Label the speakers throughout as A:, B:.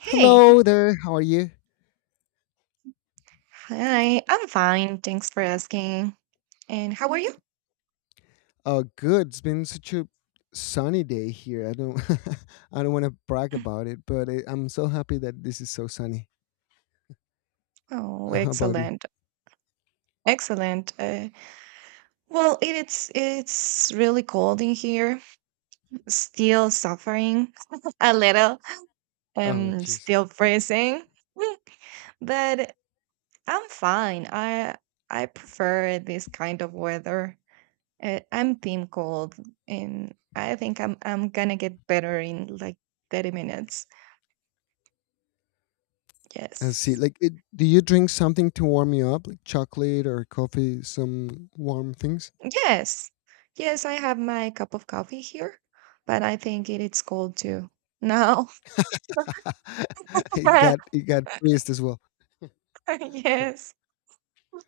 A: Hey,
B: Hello there. How are you?
A: hi, I'm fine. Thanks for asking. And how are you?
B: Oh, good. It's been such a sunny day here. I don't, I don't want to brag about it, but I'm so happy that this is so sunny.
A: Oh,
B: How about you?
A: excellent. Excellent. Well, it's really cold in here. Still suffering a little.
B: Oh,
A: Um,
B: jeez.
A: still freezing. Mm, but I'm fine. I prefer this kind of weather. I'm team cold, and I think I'm gonna get better in like 30 minutes.
B: I see.
A: Yes.
B: Like, it, do you drink something to warm you up, like chocolate or coffee, some warm things?
A: Yes. Yes, I have my cup of coffee here, but I think it is cold too. Now.
B: It got praised as well.
A: Yes.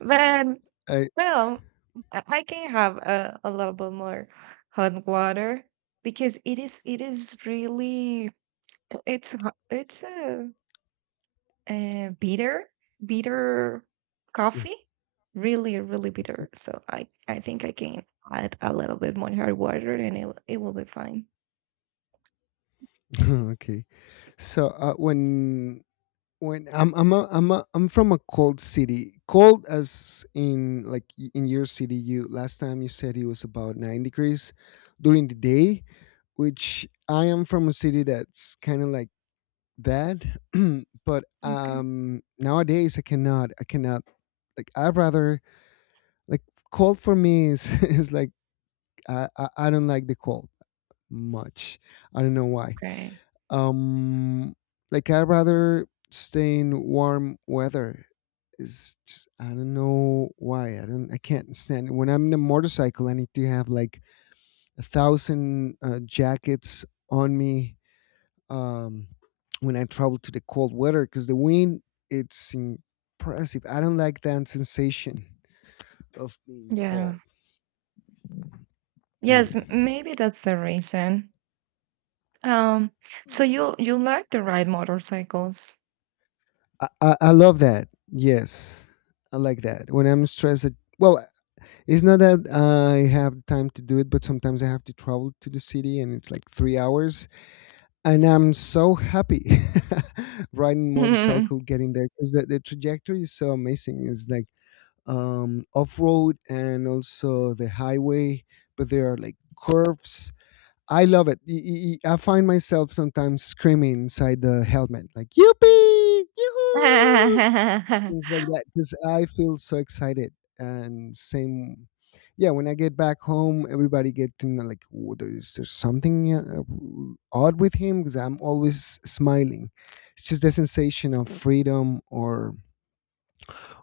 A: But
B: I,
A: well, I can have a little bit more hot water because it is really it's a bitter, bitter
B: yeah.
A: coffee, really, really
B: Mhm.
A: bitter. So I think I can add a little bit more hard water and it will be fine.
B: Okay. So when I'm from a cold city. Cold as in like in your city. You last time you said it was about 9 degrees during the day, which I am from a city that's kind of like that. but
A: Okay.
B: um nowadays I cannot like I'd rather like cold for me is is like I don't like the cold much. I don't know why.
A: Okay.
B: Um, like I'd rather stay in warm weather. It's just, I don't know why. I don't. I can't stand it when I'm in a motorcycle. I need to have like a thousand jackets on me, um, when I travel to the cold weather because the wind, it's impressive. I don't like that sensation of being
A: Yeah.
B: cold.
A: Yes,
B: Mm.
A: maybe that's the reason. Um, so you you like to ride motorcycles?
B: I love that. Yes, I like that. When I'm stressed, well, it's not that I have time to do it, but sometimes I have to travel to the city and it's like 3 hours. And I'm so happy riding motorcycle, getting there because the trajectory is so amazing. It's like off road and also the highway, but there are like curves. I love it. I find myself sometimes screaming inside the helmet, like, "Yippee! Yoo-hoo!" things like that because I feel so excited. And same, yeah. When I get back home, everybody get to know like, "Oh, there's something odd with him," because I'm always smiling. It's just the sensation of freedom,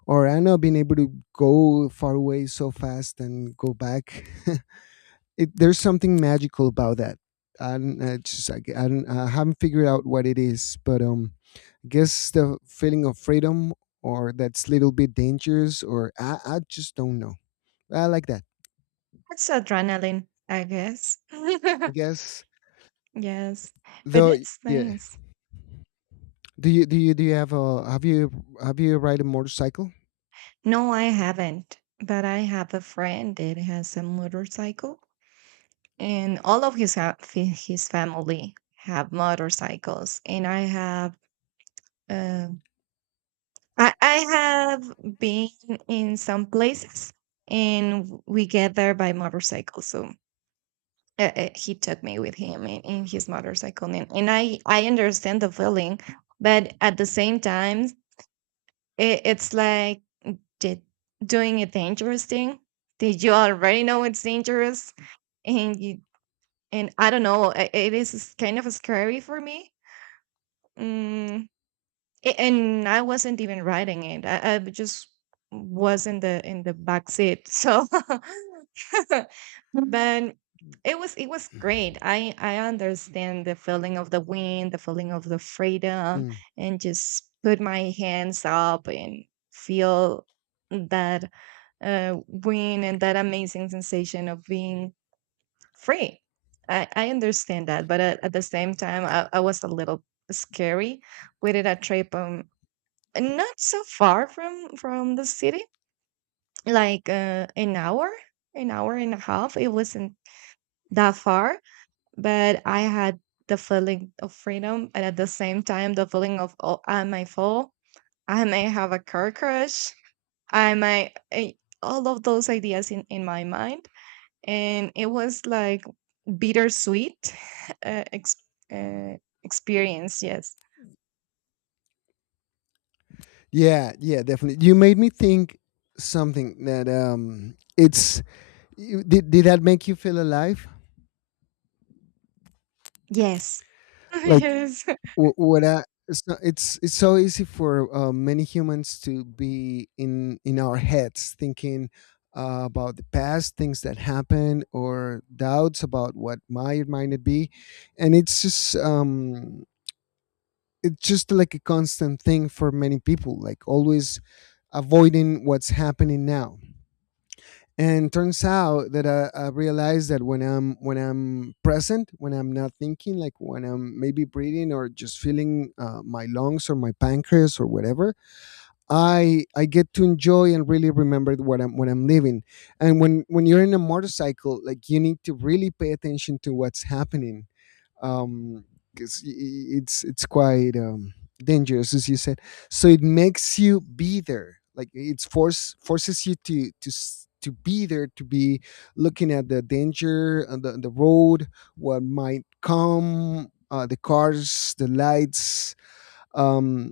B: or I don't know, being able to go far away so fast and go back. It, there's something magical about that. I don't, I haven't figured out what it is, but um, guess the feeling of freedom or that's little bit dangerous, or I just don't know. I like that.
A: That's adrenaline, I guess.
B: I guess
A: Yes, but
B: though,
A: it's
B: yeah.
A: nice.
B: Do you have a have you ride a motorcycle?
A: No, I haven't, but I have a friend that has a motorcycle, and all of his his family have motorcycles, and I have. uh, I have been in some places and we get there by motorcycle. So he took me with him in his motorcycle. And I understand the feeling, but at the same time, it's like did, doing a dangerous thing. Did you already know it's dangerous? And you, and I don't know, it is kind of scary for me. mm, A- and I wasn't even riding it. I just was in the back seat. So but it was great. I understand the feeling of the wind, the feeling of the freedom,
B: Mm.
A: and just put my hands up and feel that wind and that amazing sensation of being free. I understand that, but at the same time, I was a little scary. We did a trip not so far from the city, like an hour and a half. It wasn't that far, but I had the feeling of freedom, and at the same time, the feeling of, oh, I may fall, I may have a car crash, I might all of those ideas in my mind, and it was like bittersweet uh, ex- uh, experience. Yes,
B: Yeah, yeah, definitely. You made me think something that um, did that make you feel alive?
A: yes,
B: Like,
A: yes.
B: It's it's so easy for many humans to be in our heads thinking about the past, things that happen or doubts about what might not be, and it's just um, it's just like a constant thing for many people, like always avoiding what's happening now. And turns out that I realized that when I'm present, when I'm not thinking, like when I'm maybe breathing or just feeling my lungs or my pancreas or whatever, I get to enjoy and really remember what I'm living. And when you're in a motorcycle, like you need to really pay attention to what's happening, um, 'cause it's quite um, dangerous as you said, so it makes you be there. Like it's forces you to be there, to be looking at the danger on on the road, what might come, the cars, the lights, um,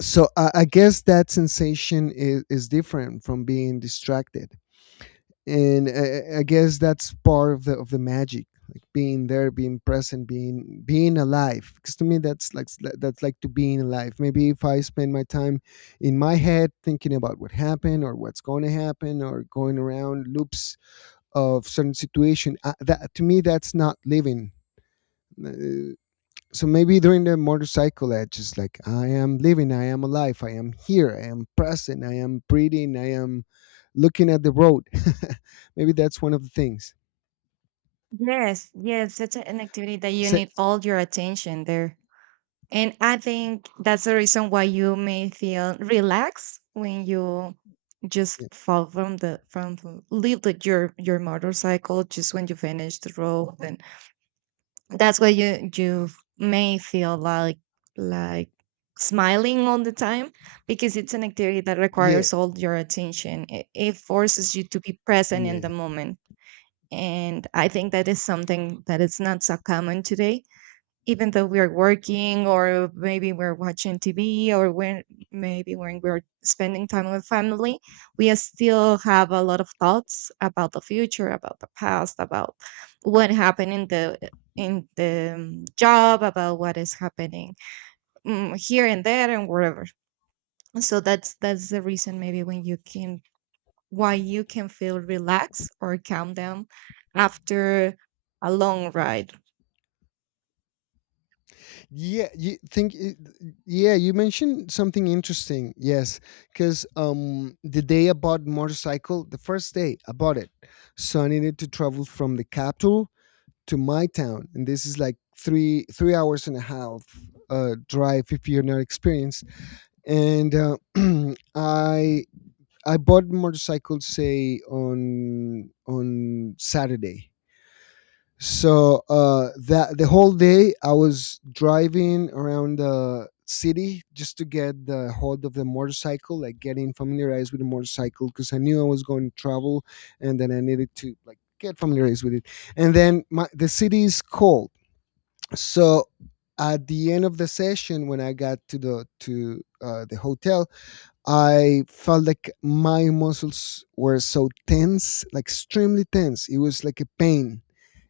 B: so I guess that sensation is different from being distracted. And I guess that's part of the magic, like being there, being present, being alive, because to me that's like, that's like to being alive. Maybe if I spend my time in my head thinking about what happened or what's going to happen or going around loops of certain situation, that to me, that's not living. Uh, so maybe during the motorcycle edge, just like I am living, I am alive, I am here, I am present, I am breathing, I am looking at the road. Maybe that's one of the things.
A: Yes, yes, such an activity that you
B: Se-
A: need all your attention there. And I think that's the reason why you may feel relaxed when you just
B: yeah,
A: fall from the leave the, your motorcycle just when you finish the road, and that's why you you may feel like like smiling all the time because it's an activity that
B: yeah
A: requires all your attention. It forces you to be present in the
B: yeah
A: moment, and I think that is something that is not so common today. Even though we're working, or maybe we're watching TV, or when maybe when we're spending time with family, we still have a lot of thoughts about the future, about the past, about what happened in the job, about what is happening, here and there and wherever. So that's the reason maybe when you came why you can feel relaxed or calm down after a long ride.
B: yeah, you think yeah, you mentioned something interesting, yes, because um, the day I bought motorcycle, the first day I bought it, so I needed to travel from the capital to my town, and this is like three hours and a half drive if you're not experienced. And I I bought motorcycles say on Saturday. So that the whole day I was driving around the city just to get the hold of the motorcycle, like getting familiarized with the motorcycle because I knew I was going to travel, and then I needed to like get familiarized with it. And then the city is cold, so at the end of the session when I got to the hotel, I felt like my muscles were so tense, like extremely tense. It was like a pain,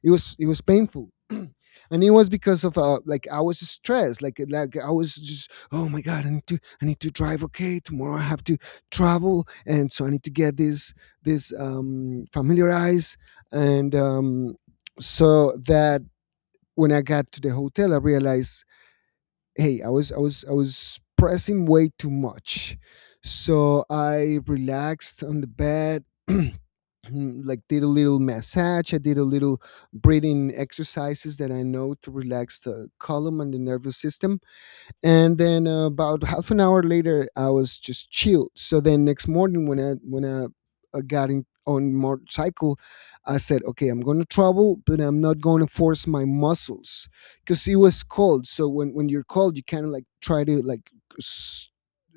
B: it was painful, and it was because of like I was stressed, like I was just, oh my god, I need to drive. Okay, tomorrow I have to travel, and so I need to get this, this um, familiarize and um, so that when I got to the hotel, I realized, hey, I was pressing way too much. So I relaxed on the bed. Like did a little massage, I did a little breathing exercises that I know to relax the column and the nervous system. And then about half an hour later I was just chilled. So then next morning when I got in on motorcycle, I said, okay, I'm going to travel, but I'm not going to force my muscles because it was cold. So when you're cold, you kind of like try to like, s-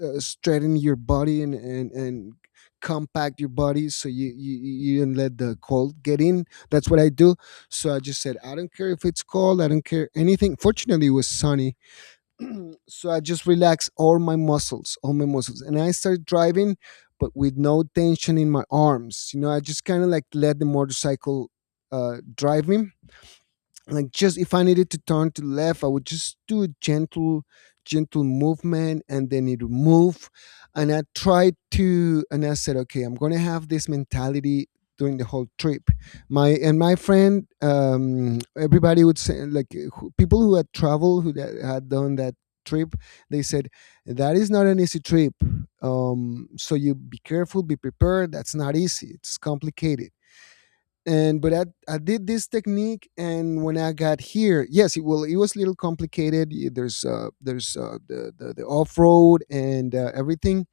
B: straighten your body and, and compact your body so you you don't let the cold get in. That's what I do. So I just said, I don't care if it's cold, I don't care anything. Fortunately it was sunny. So I just relax all my muscles, and I start driving, but with no tension in my arms. You know, I just kind of like let the motorcycle drive me, like just if I needed to turn to left, I would just do a gentle, gentle movement and then it would move. And I tried to, and I said, okay, I'm gonna have this mentality during the whole trip. My friend, um, everybody would say like, who, people who had traveled, who that had done that trip, they said that is not an easy trip, um, so you be careful, be prepared, that's not easy, it's complicated. And but I did this technique, and when I got here, yes, it, well, it was a little complicated. There's the the off-road and everything,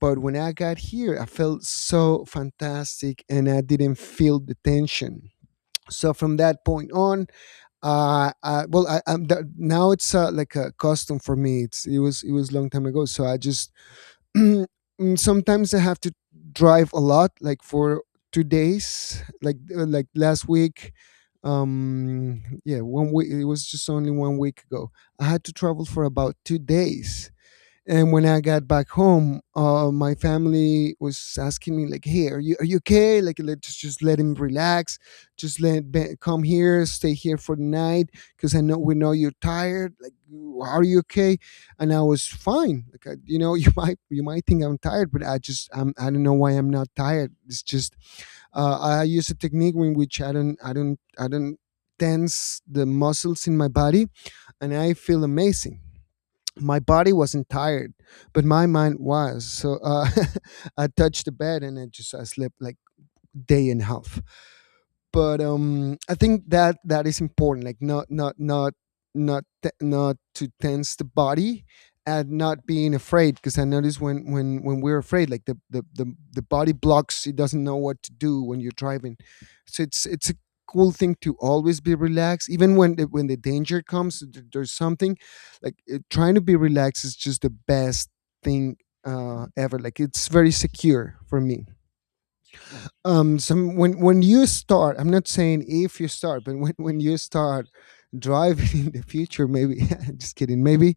B: but when I got here, I felt so fantastic and I didn't feel the tension. So from that point on, well, now it's like a custom for me. It's, it was, it was a long time ago, so I just mm, sometimes I have to drive a lot, like for 2 days, like last week. Yeah, 1 week. It was just only 1 week ago. I had to travel for about 2 days, and when I got back home, my family was asking me like, "Hey, are you okay? Like, let's just let him relax. Just let Ben come here, stay here for the night, because I know we know you're tired. Like, are you okay?" And I was fine. Like, I, you know, you might think I'm tired, but I just I don't know why I'm not tired. It's just I use a technique in which I don't tense the muscles in my body, and I feel amazing, my body wasn't tired, but my mind was. So, I touched the bed and I slept like day and half. But I think that that is important, like not to tense the body and not being afraid, because I notice when when we're afraid, like the body blocks. It doesn't know what to do when you're driving. So it's a cool thing to always be relaxed, even when the danger comes, there's something, like trying to be relaxed is just the best thing ever, like it's very secure for me. Um some when when you start, I'm not saying if you start, but when you start driving in the future, maybe, just kidding, maybe,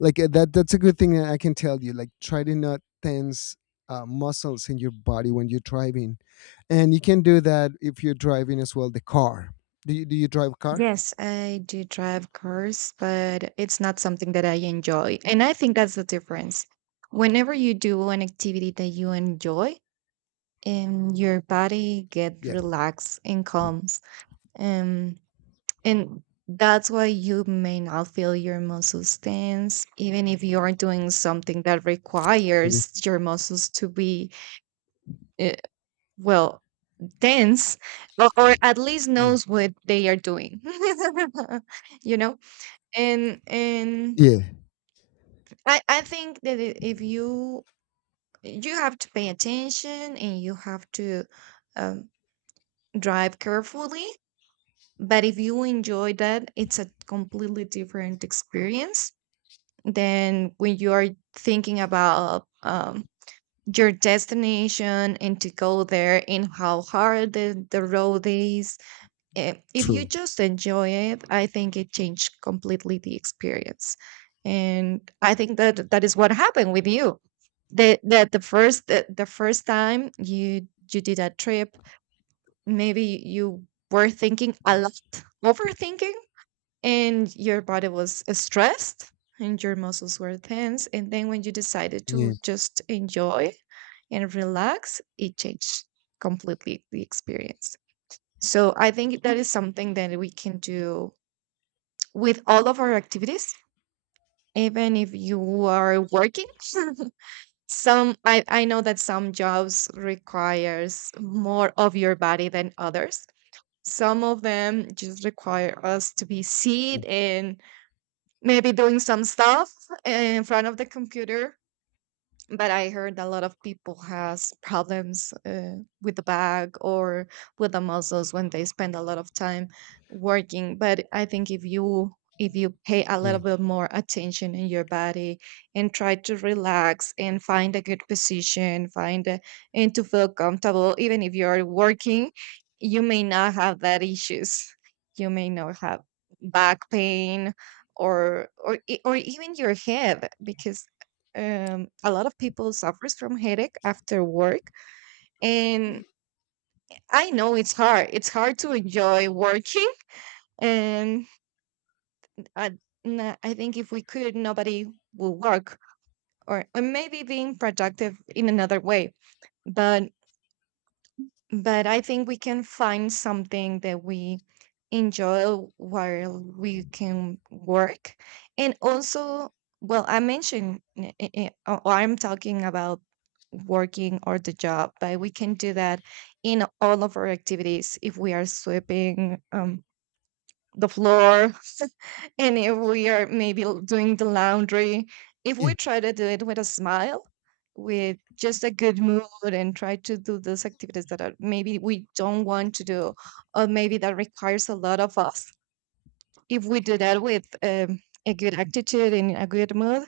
B: like that that's a good thing that I can tell you, like try to not tense muscles in your body when you're driving. And you can do that if you're driving as well, the car. Do you drive a car?
A: Yes, I do drive cars, but it's not something that I enjoy. And I think that's the difference. Whenever you do an activity that you enjoy, and your body get
B: Yeah,
A: relaxed and calms. Um, and that's why you may not feel your muscles tense, even if you are doing something that
B: maybe.
A: requires your muscles to be, uh, well, tense, or at least
B: Mm.
A: knows what they are doing, you know, and
B: Yeah,
A: I think that, if you you have to pay attention and you have to um, drive carefully, but if you enjoy that, it's a completely different experience than when you are thinking about your destination and to go there and how hard the road is. If you
B: true.
A: just enjoy it, I think it changed completely the experience. And I think that that is what happened with you. That that the first time you you did a trip, maybe you were thinking a lot, overthinking, and your body was stressed and your muscles were tense. And then when you decided
B: Yeah,
A: to just enjoy and relax, it changed completely the experience. So I think that is something that we can do with all of our activities, even if you are working. some I know that some jobs requires more of your body than others. Some of them just require us to be
B: mm,
A: seated and maybe doing some stuff in front of the computer, but I heard a lot of people has problems with the back or with the muscles when they spend a lot of time working. But I think if you pay a
B: yeah,
A: little bit more attention in your body and try to relax and find a good position, find a, and to feel comfortable, even if you are working, you may not have that issues. You may not have back pain or or even your head, because a lot of people suffers from headache after work, and I know it's hard to enjoy working, and i, I think if we could, nobody will work, or maybe being productive in another way, but but I think we can find something that we enjoy while we can work. And also, well, I mentioned, I'm talking about working or the job, but we can do that in all of our activities, if we are sweeping the floor, and if we are maybe doing the laundry, if
B: yeah,
A: we try to do it with a smile, with just a good mood, and try to do those activities that are maybe we don't want to do, or maybe that requires a lot of us, if we do that with a good attitude and a good mood,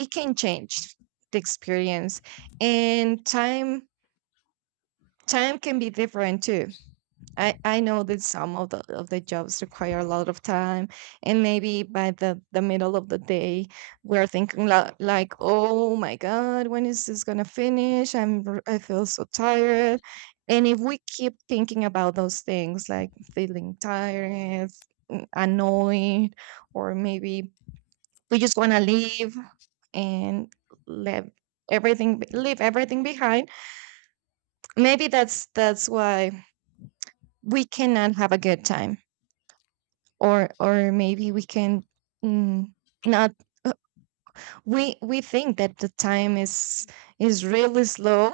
A: it can change the experience. And time can be different too. I know that some of the jobs require a lot of time, and maybe by the middle of the day we're thinking like, oh my god, when is this gonna finish, I feel so tired, and if we keep thinking about those things, like feeling tired, annoyed, or maybe we just want to leave and let everything leave everything behind, maybe that's why we cannot have a good time, or maybe we can, mm, not uh, we we think that the time is really slow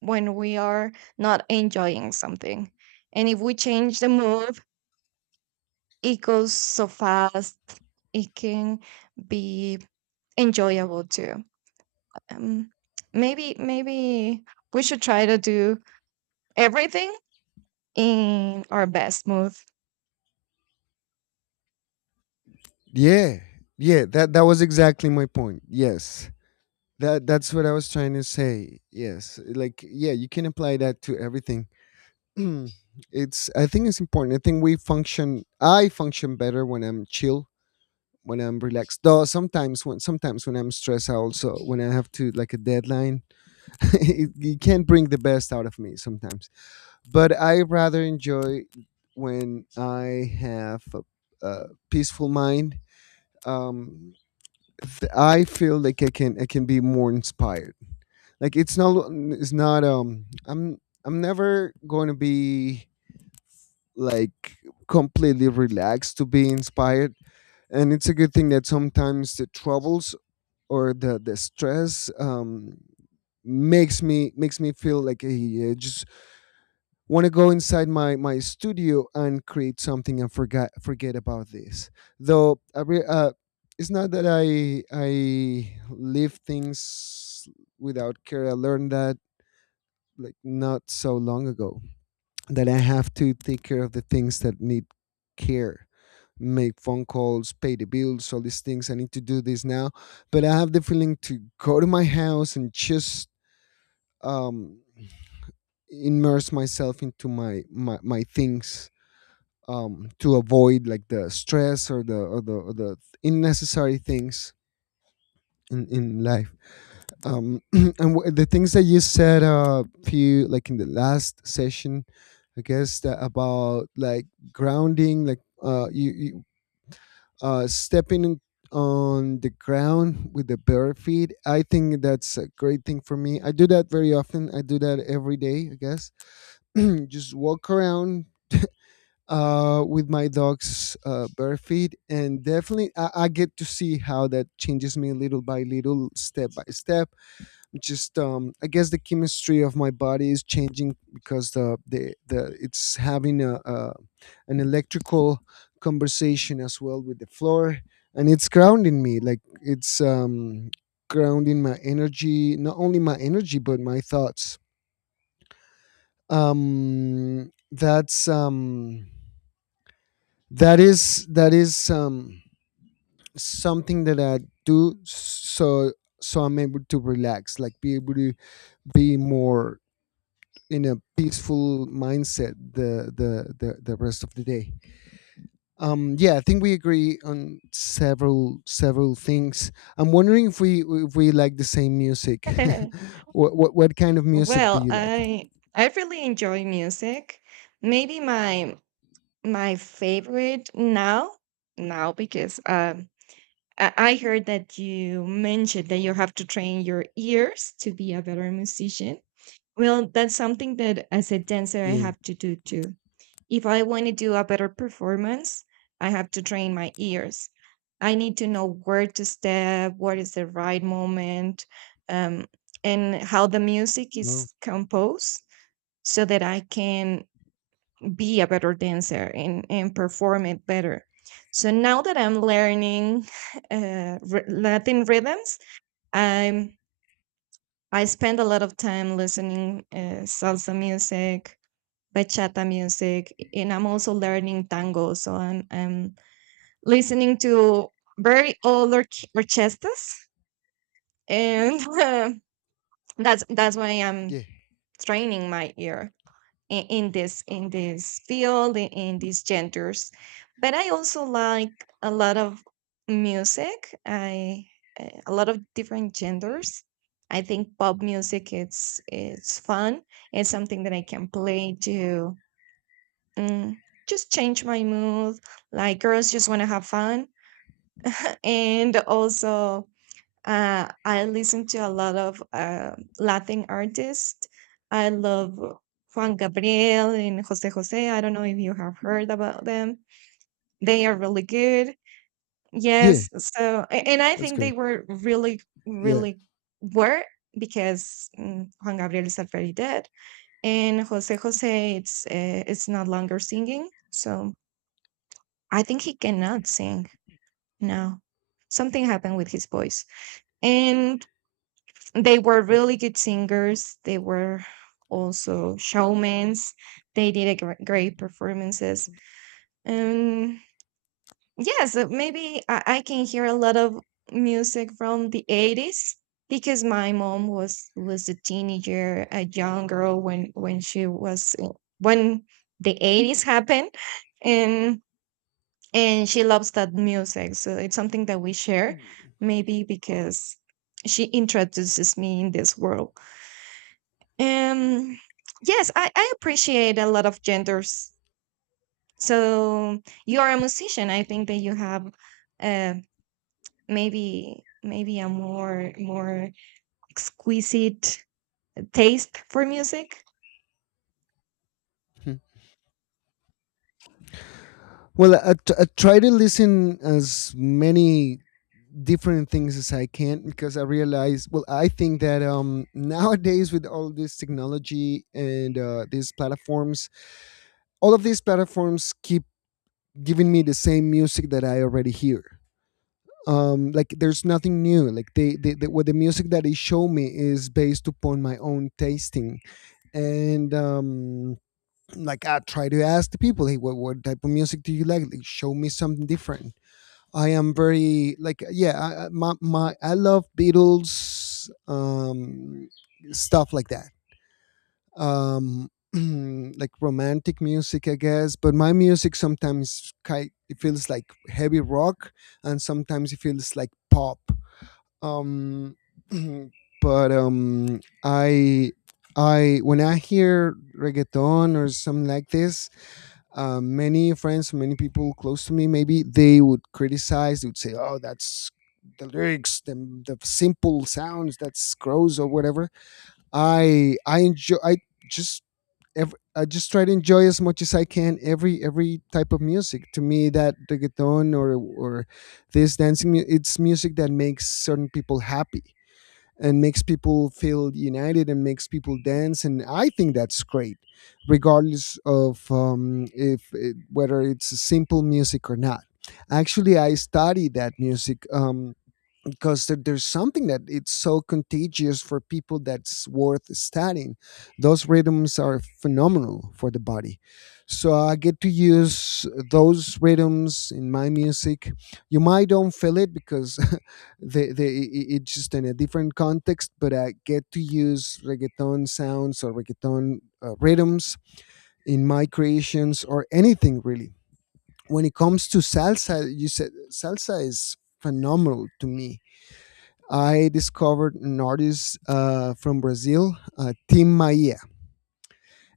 A: when we are not enjoying something, and if we change the mood, it goes so fast. It can be enjoyable too. um, Maybe maybe we should try to do everything in our best mood.
B: yeah, yeah. That was exactly my point. Yes, that's what I was trying to say. Yes, like yeah, you can apply that to everything. it's I think it's important. I think we function. I function better when I'm chill, when I'm relaxed. Though sometimes, when I'm stressed, I also, when I have to, like a deadline, you can't bring the best out of me sometimes. But I rather enjoy when I have a peaceful mind. Um, I feel like I can be more inspired. Like it's not I'm never going to be, like, completely relaxed to be inspired, and it's a good thing that sometimes the troubles or the stress makes me feel like, hey, yeah, just want to go inside my studio and create something and forget about this. Though it's not that I leave things without care. I learned that, like, not so long ago, that I have to take care of the things that need care. Make phone calls, pay the bills, all these things I need to do this now. But I have the feeling to go to my house and just um immerse myself into my things, to avoid, like, the stress or the unnecessary things in life. And the things that you said, few, like, in the last session, I guess that, about like grounding, like you stepping on the ground with the bare feet. I think that's a great thing for me. I do that very often. I do that every day, I guess. Just walk around, with my dog's, bare feet, and definitely I get to see how that changes me little by little, step by step. Just I guess the chemistry of my body is changing, because the it's having a an electrical conversation as well with the floor, and it's grounding me. Like it's, grounding my energy, not only my energy but my thoughts. Um, that's um that is something that I do, so I'm able to relax, like be able to be more in a peaceful mindset the rest of the day. Yeah, I think we agree on several things. I'm wondering if we like the same music. What kind of music do
A: Well,
B: you like?
A: I really enjoy music. Maybe my my favorite now, now, because I heard that you mentioned that you have to train your ears to be a better musician. Well, that's something that as a dancer I
B: Yeah.
A: have to do too. If I want to do a better performance, I have to train my ears. I need to know where to step, what is the right moment, um, and how the music
B: No.
A: is composed so that I can be a better dancer and perform it better. So now that I'm learning Latin rhythms, I'm I spend a lot of time listening salsa music, bachata music, and I'm also learning tango. So I'm listening to very old orchestras, and that's why I'm
B: Yeah,
A: training my ear. In this field in these genders, but I also like a lot of music. I A lot of different genders. I think pop music it's fun. It's something that I can play to, mm, just change my mood, like girls just want to have fun. And also I listen to a lot of Latin artists. I love Juan Gabriel and Jose Jose. I don't know if you have heard about them. They are really good.
B: yeah,
A: Yes. So, and I
B: that's
A: think they
B: great,
A: were really,
B: yeah.
A: really were, because Juan Gabriel is already dead, and Jose Jose it's not longer singing. So I think he cannot sing now. Something happened with his voice. And they were really good singers. They were also showmen. They did a great performances. And yes, maybe I can hear a lot of music from the 80's, because my mom was a teenager, a young girl when she was when the 80's happened, and and she loves that music. So it's something that we share, maybe because she introduces me in this world. Um, yes, I appreciate a lot of genders. So you are a musician. I think that you have uh, maybe maybe a more exquisite taste for music.
B: Well, I try to listen as many different things as I can, because I realize, well, I think that, nowadays, with all this technology and these platforms, all of these platforms keep giving me the same music that I already hear. Like there's nothing new. Like they what the music that they show me is based upon my own tasting, and like I try to ask the people, hey, what type of music do you like? Like, show me something different. I am very, like, yeah, I- my I love Beatles, stuff like that. Um like romantic music, I guess, but my music sometimes, ki it feels like heavy rock, and sometimes it feels like pop. Um but I when I hear reggaeton or something like this, many friends, many people close to me, maybe they would criticize. They would say, "Oh, that's the lyrics, the simple sounds, that's gross or whatever." I enjoy. Just I just try to enjoy as much as I can, every type of music. To me, that reggaeton, or this dancing, it's music that makes certain people happy, and makes people feel united, and makes people dance, and I think that's great, regardless of, if it, whether it's simple music or not. Actually, I study that music, because there's something that, it's so contagious for people, that's worth studying. Those rhythms are phenomenal for the body. So I get to use those rhythms in my music. You might don't feel it because, it's just in a different context, but I get to use reggaeton sounds or reggaeton rhythms in my creations or anything really. When it comes to salsa, you said salsa is phenomenal. To me, I discovered an artist, from Brazil, Tim Maia,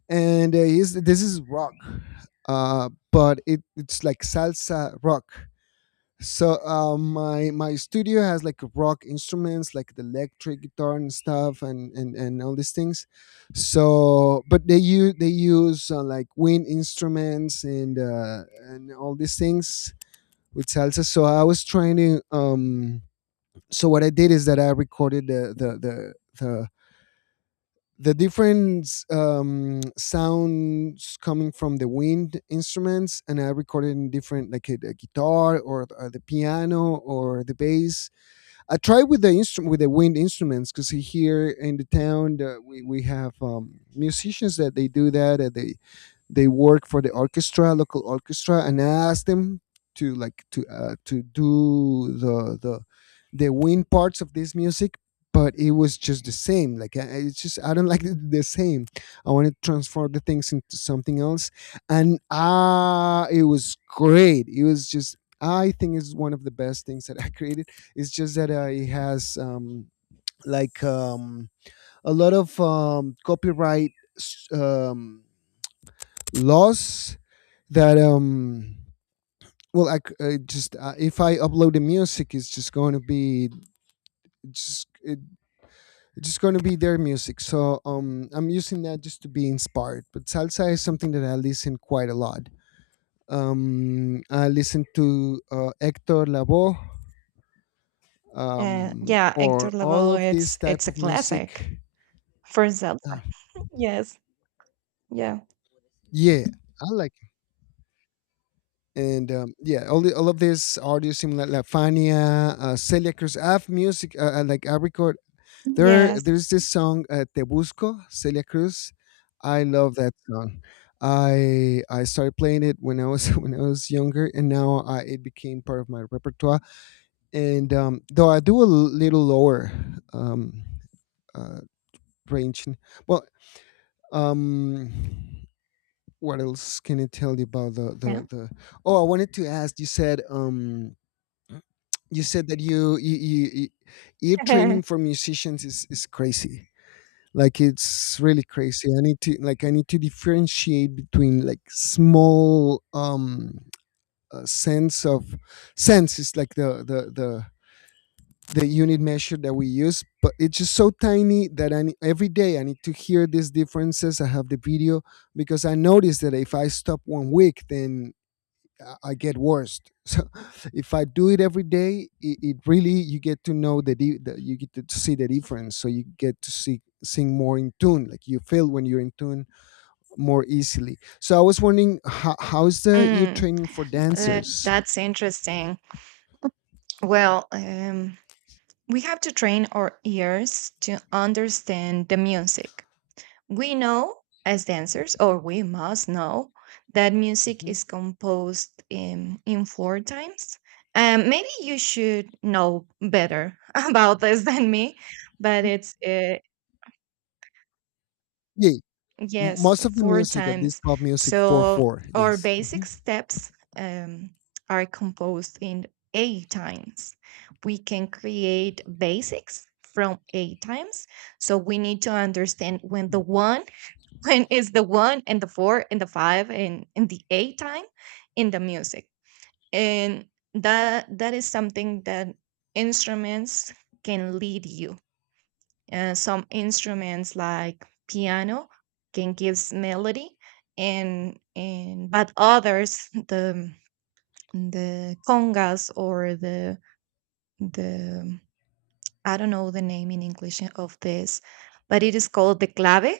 B: and this is rock, but it's like salsa rock. So my studio has, like, rock instruments, like the electric guitar and stuff, and and all these things. So, but they use, like, wind instruments and all these things with salsa. So I was trying to, so what I did is that I recorded the, the different, sounds coming from the wind instruments, and I recorded in different, like a guitar or the piano or the bass. I tried with the instrument, with the wind instruments, because here in the town, we have, musicians that they do that. They work for the orchestra, local orchestra, and I asked them to, like, to do the wind parts of this music, but it was just the same. Like, it's just, I don't like the same. I want to transform the things into something else, and, it was great. It was just, I think it's one of the best things that I created. It's just that it has, like, a lot of, copyright, laws, that, well, I just if I upload the music, it's just going to be, just it, it's just going to be their music. So, I'm using that just to be inspired, but salsa is something that I listen quite a lot. I listen to, Hector Lavoe,
A: Yeah, Hector
B: or all
A: Lavoe,
B: of this type
A: it's a
B: of
A: classic
B: music.
A: for Zelda.
B: uh,
A: Yes, yeah,
B: yeah, I like it. And, yeah, all of this audio, similar La Fania, Celia Cruz. I have music. I record. There,
A: yes,
B: there's this song, "Te Busco," Celia Cruz. I love that song. I started playing it when I was when I was younger, and now, it became part of my repertoire. And, though I do a little lower, um, uh, range, well, um, what else can I tell you about the
A: yeah.
B: the the? Oh, I wanted to ask. You said, you said that you ear training for musicians is crazy. Like, it's really crazy. I need to differentiate between, like, small, uh, sense of sense is like the unit measure that we use, but it's just so tiny that, every day I need to hear these differences. I have the video. Because I noticed that if I stop one week, then I get worst. So if I do it every day, it really, you get to know the, di- the you get to see the difference. So you get to see sing more in tune. Like you feel when you're in tune more easily. So I was wondering, how's the ear
A: Mm,
B: training for dancers?
A: that's interesting. Well, we have to train our ears to understand the music. We know as dancers, or we must know, that music
B: Hmm.
A: is composed in 4 times. Maybe you should know better about this than me, but
B: Yeah,
A: yes,
B: most of the
A: four
B: music at this
A: times.
B: pop music, four
A: So
B: four.
A: our
B: Yes.
A: basic
B: Mhm.
A: steps um, are composed in 8 times. We can create basics from 8 times. So we need to understand when the one when is the one and the 4 and the 5 and the 8 time in the music, and that that is something that instruments can lead you. Some instruments like piano can gives melody, and, but others the congas or the I don't know the name in english of this, but it is called the clave,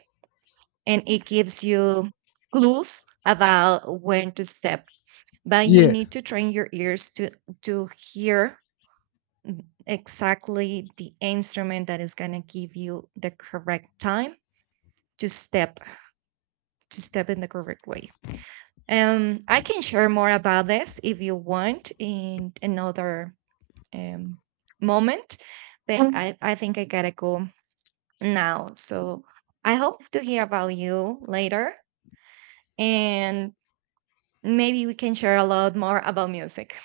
A: and it gives you clues about when to step, but you
B: Yeah.
A: need to train your ears to hear exactly the instrument that is going to give you the correct time to step, to step in the correct way. I can share more about this if you want in another um moment, but I think I gotta go now, so I hope to hear about you later, and maybe we can share a lot more about music.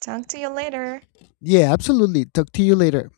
A: Talk to you later.
B: Yeah. Absolutely. Talk to you later.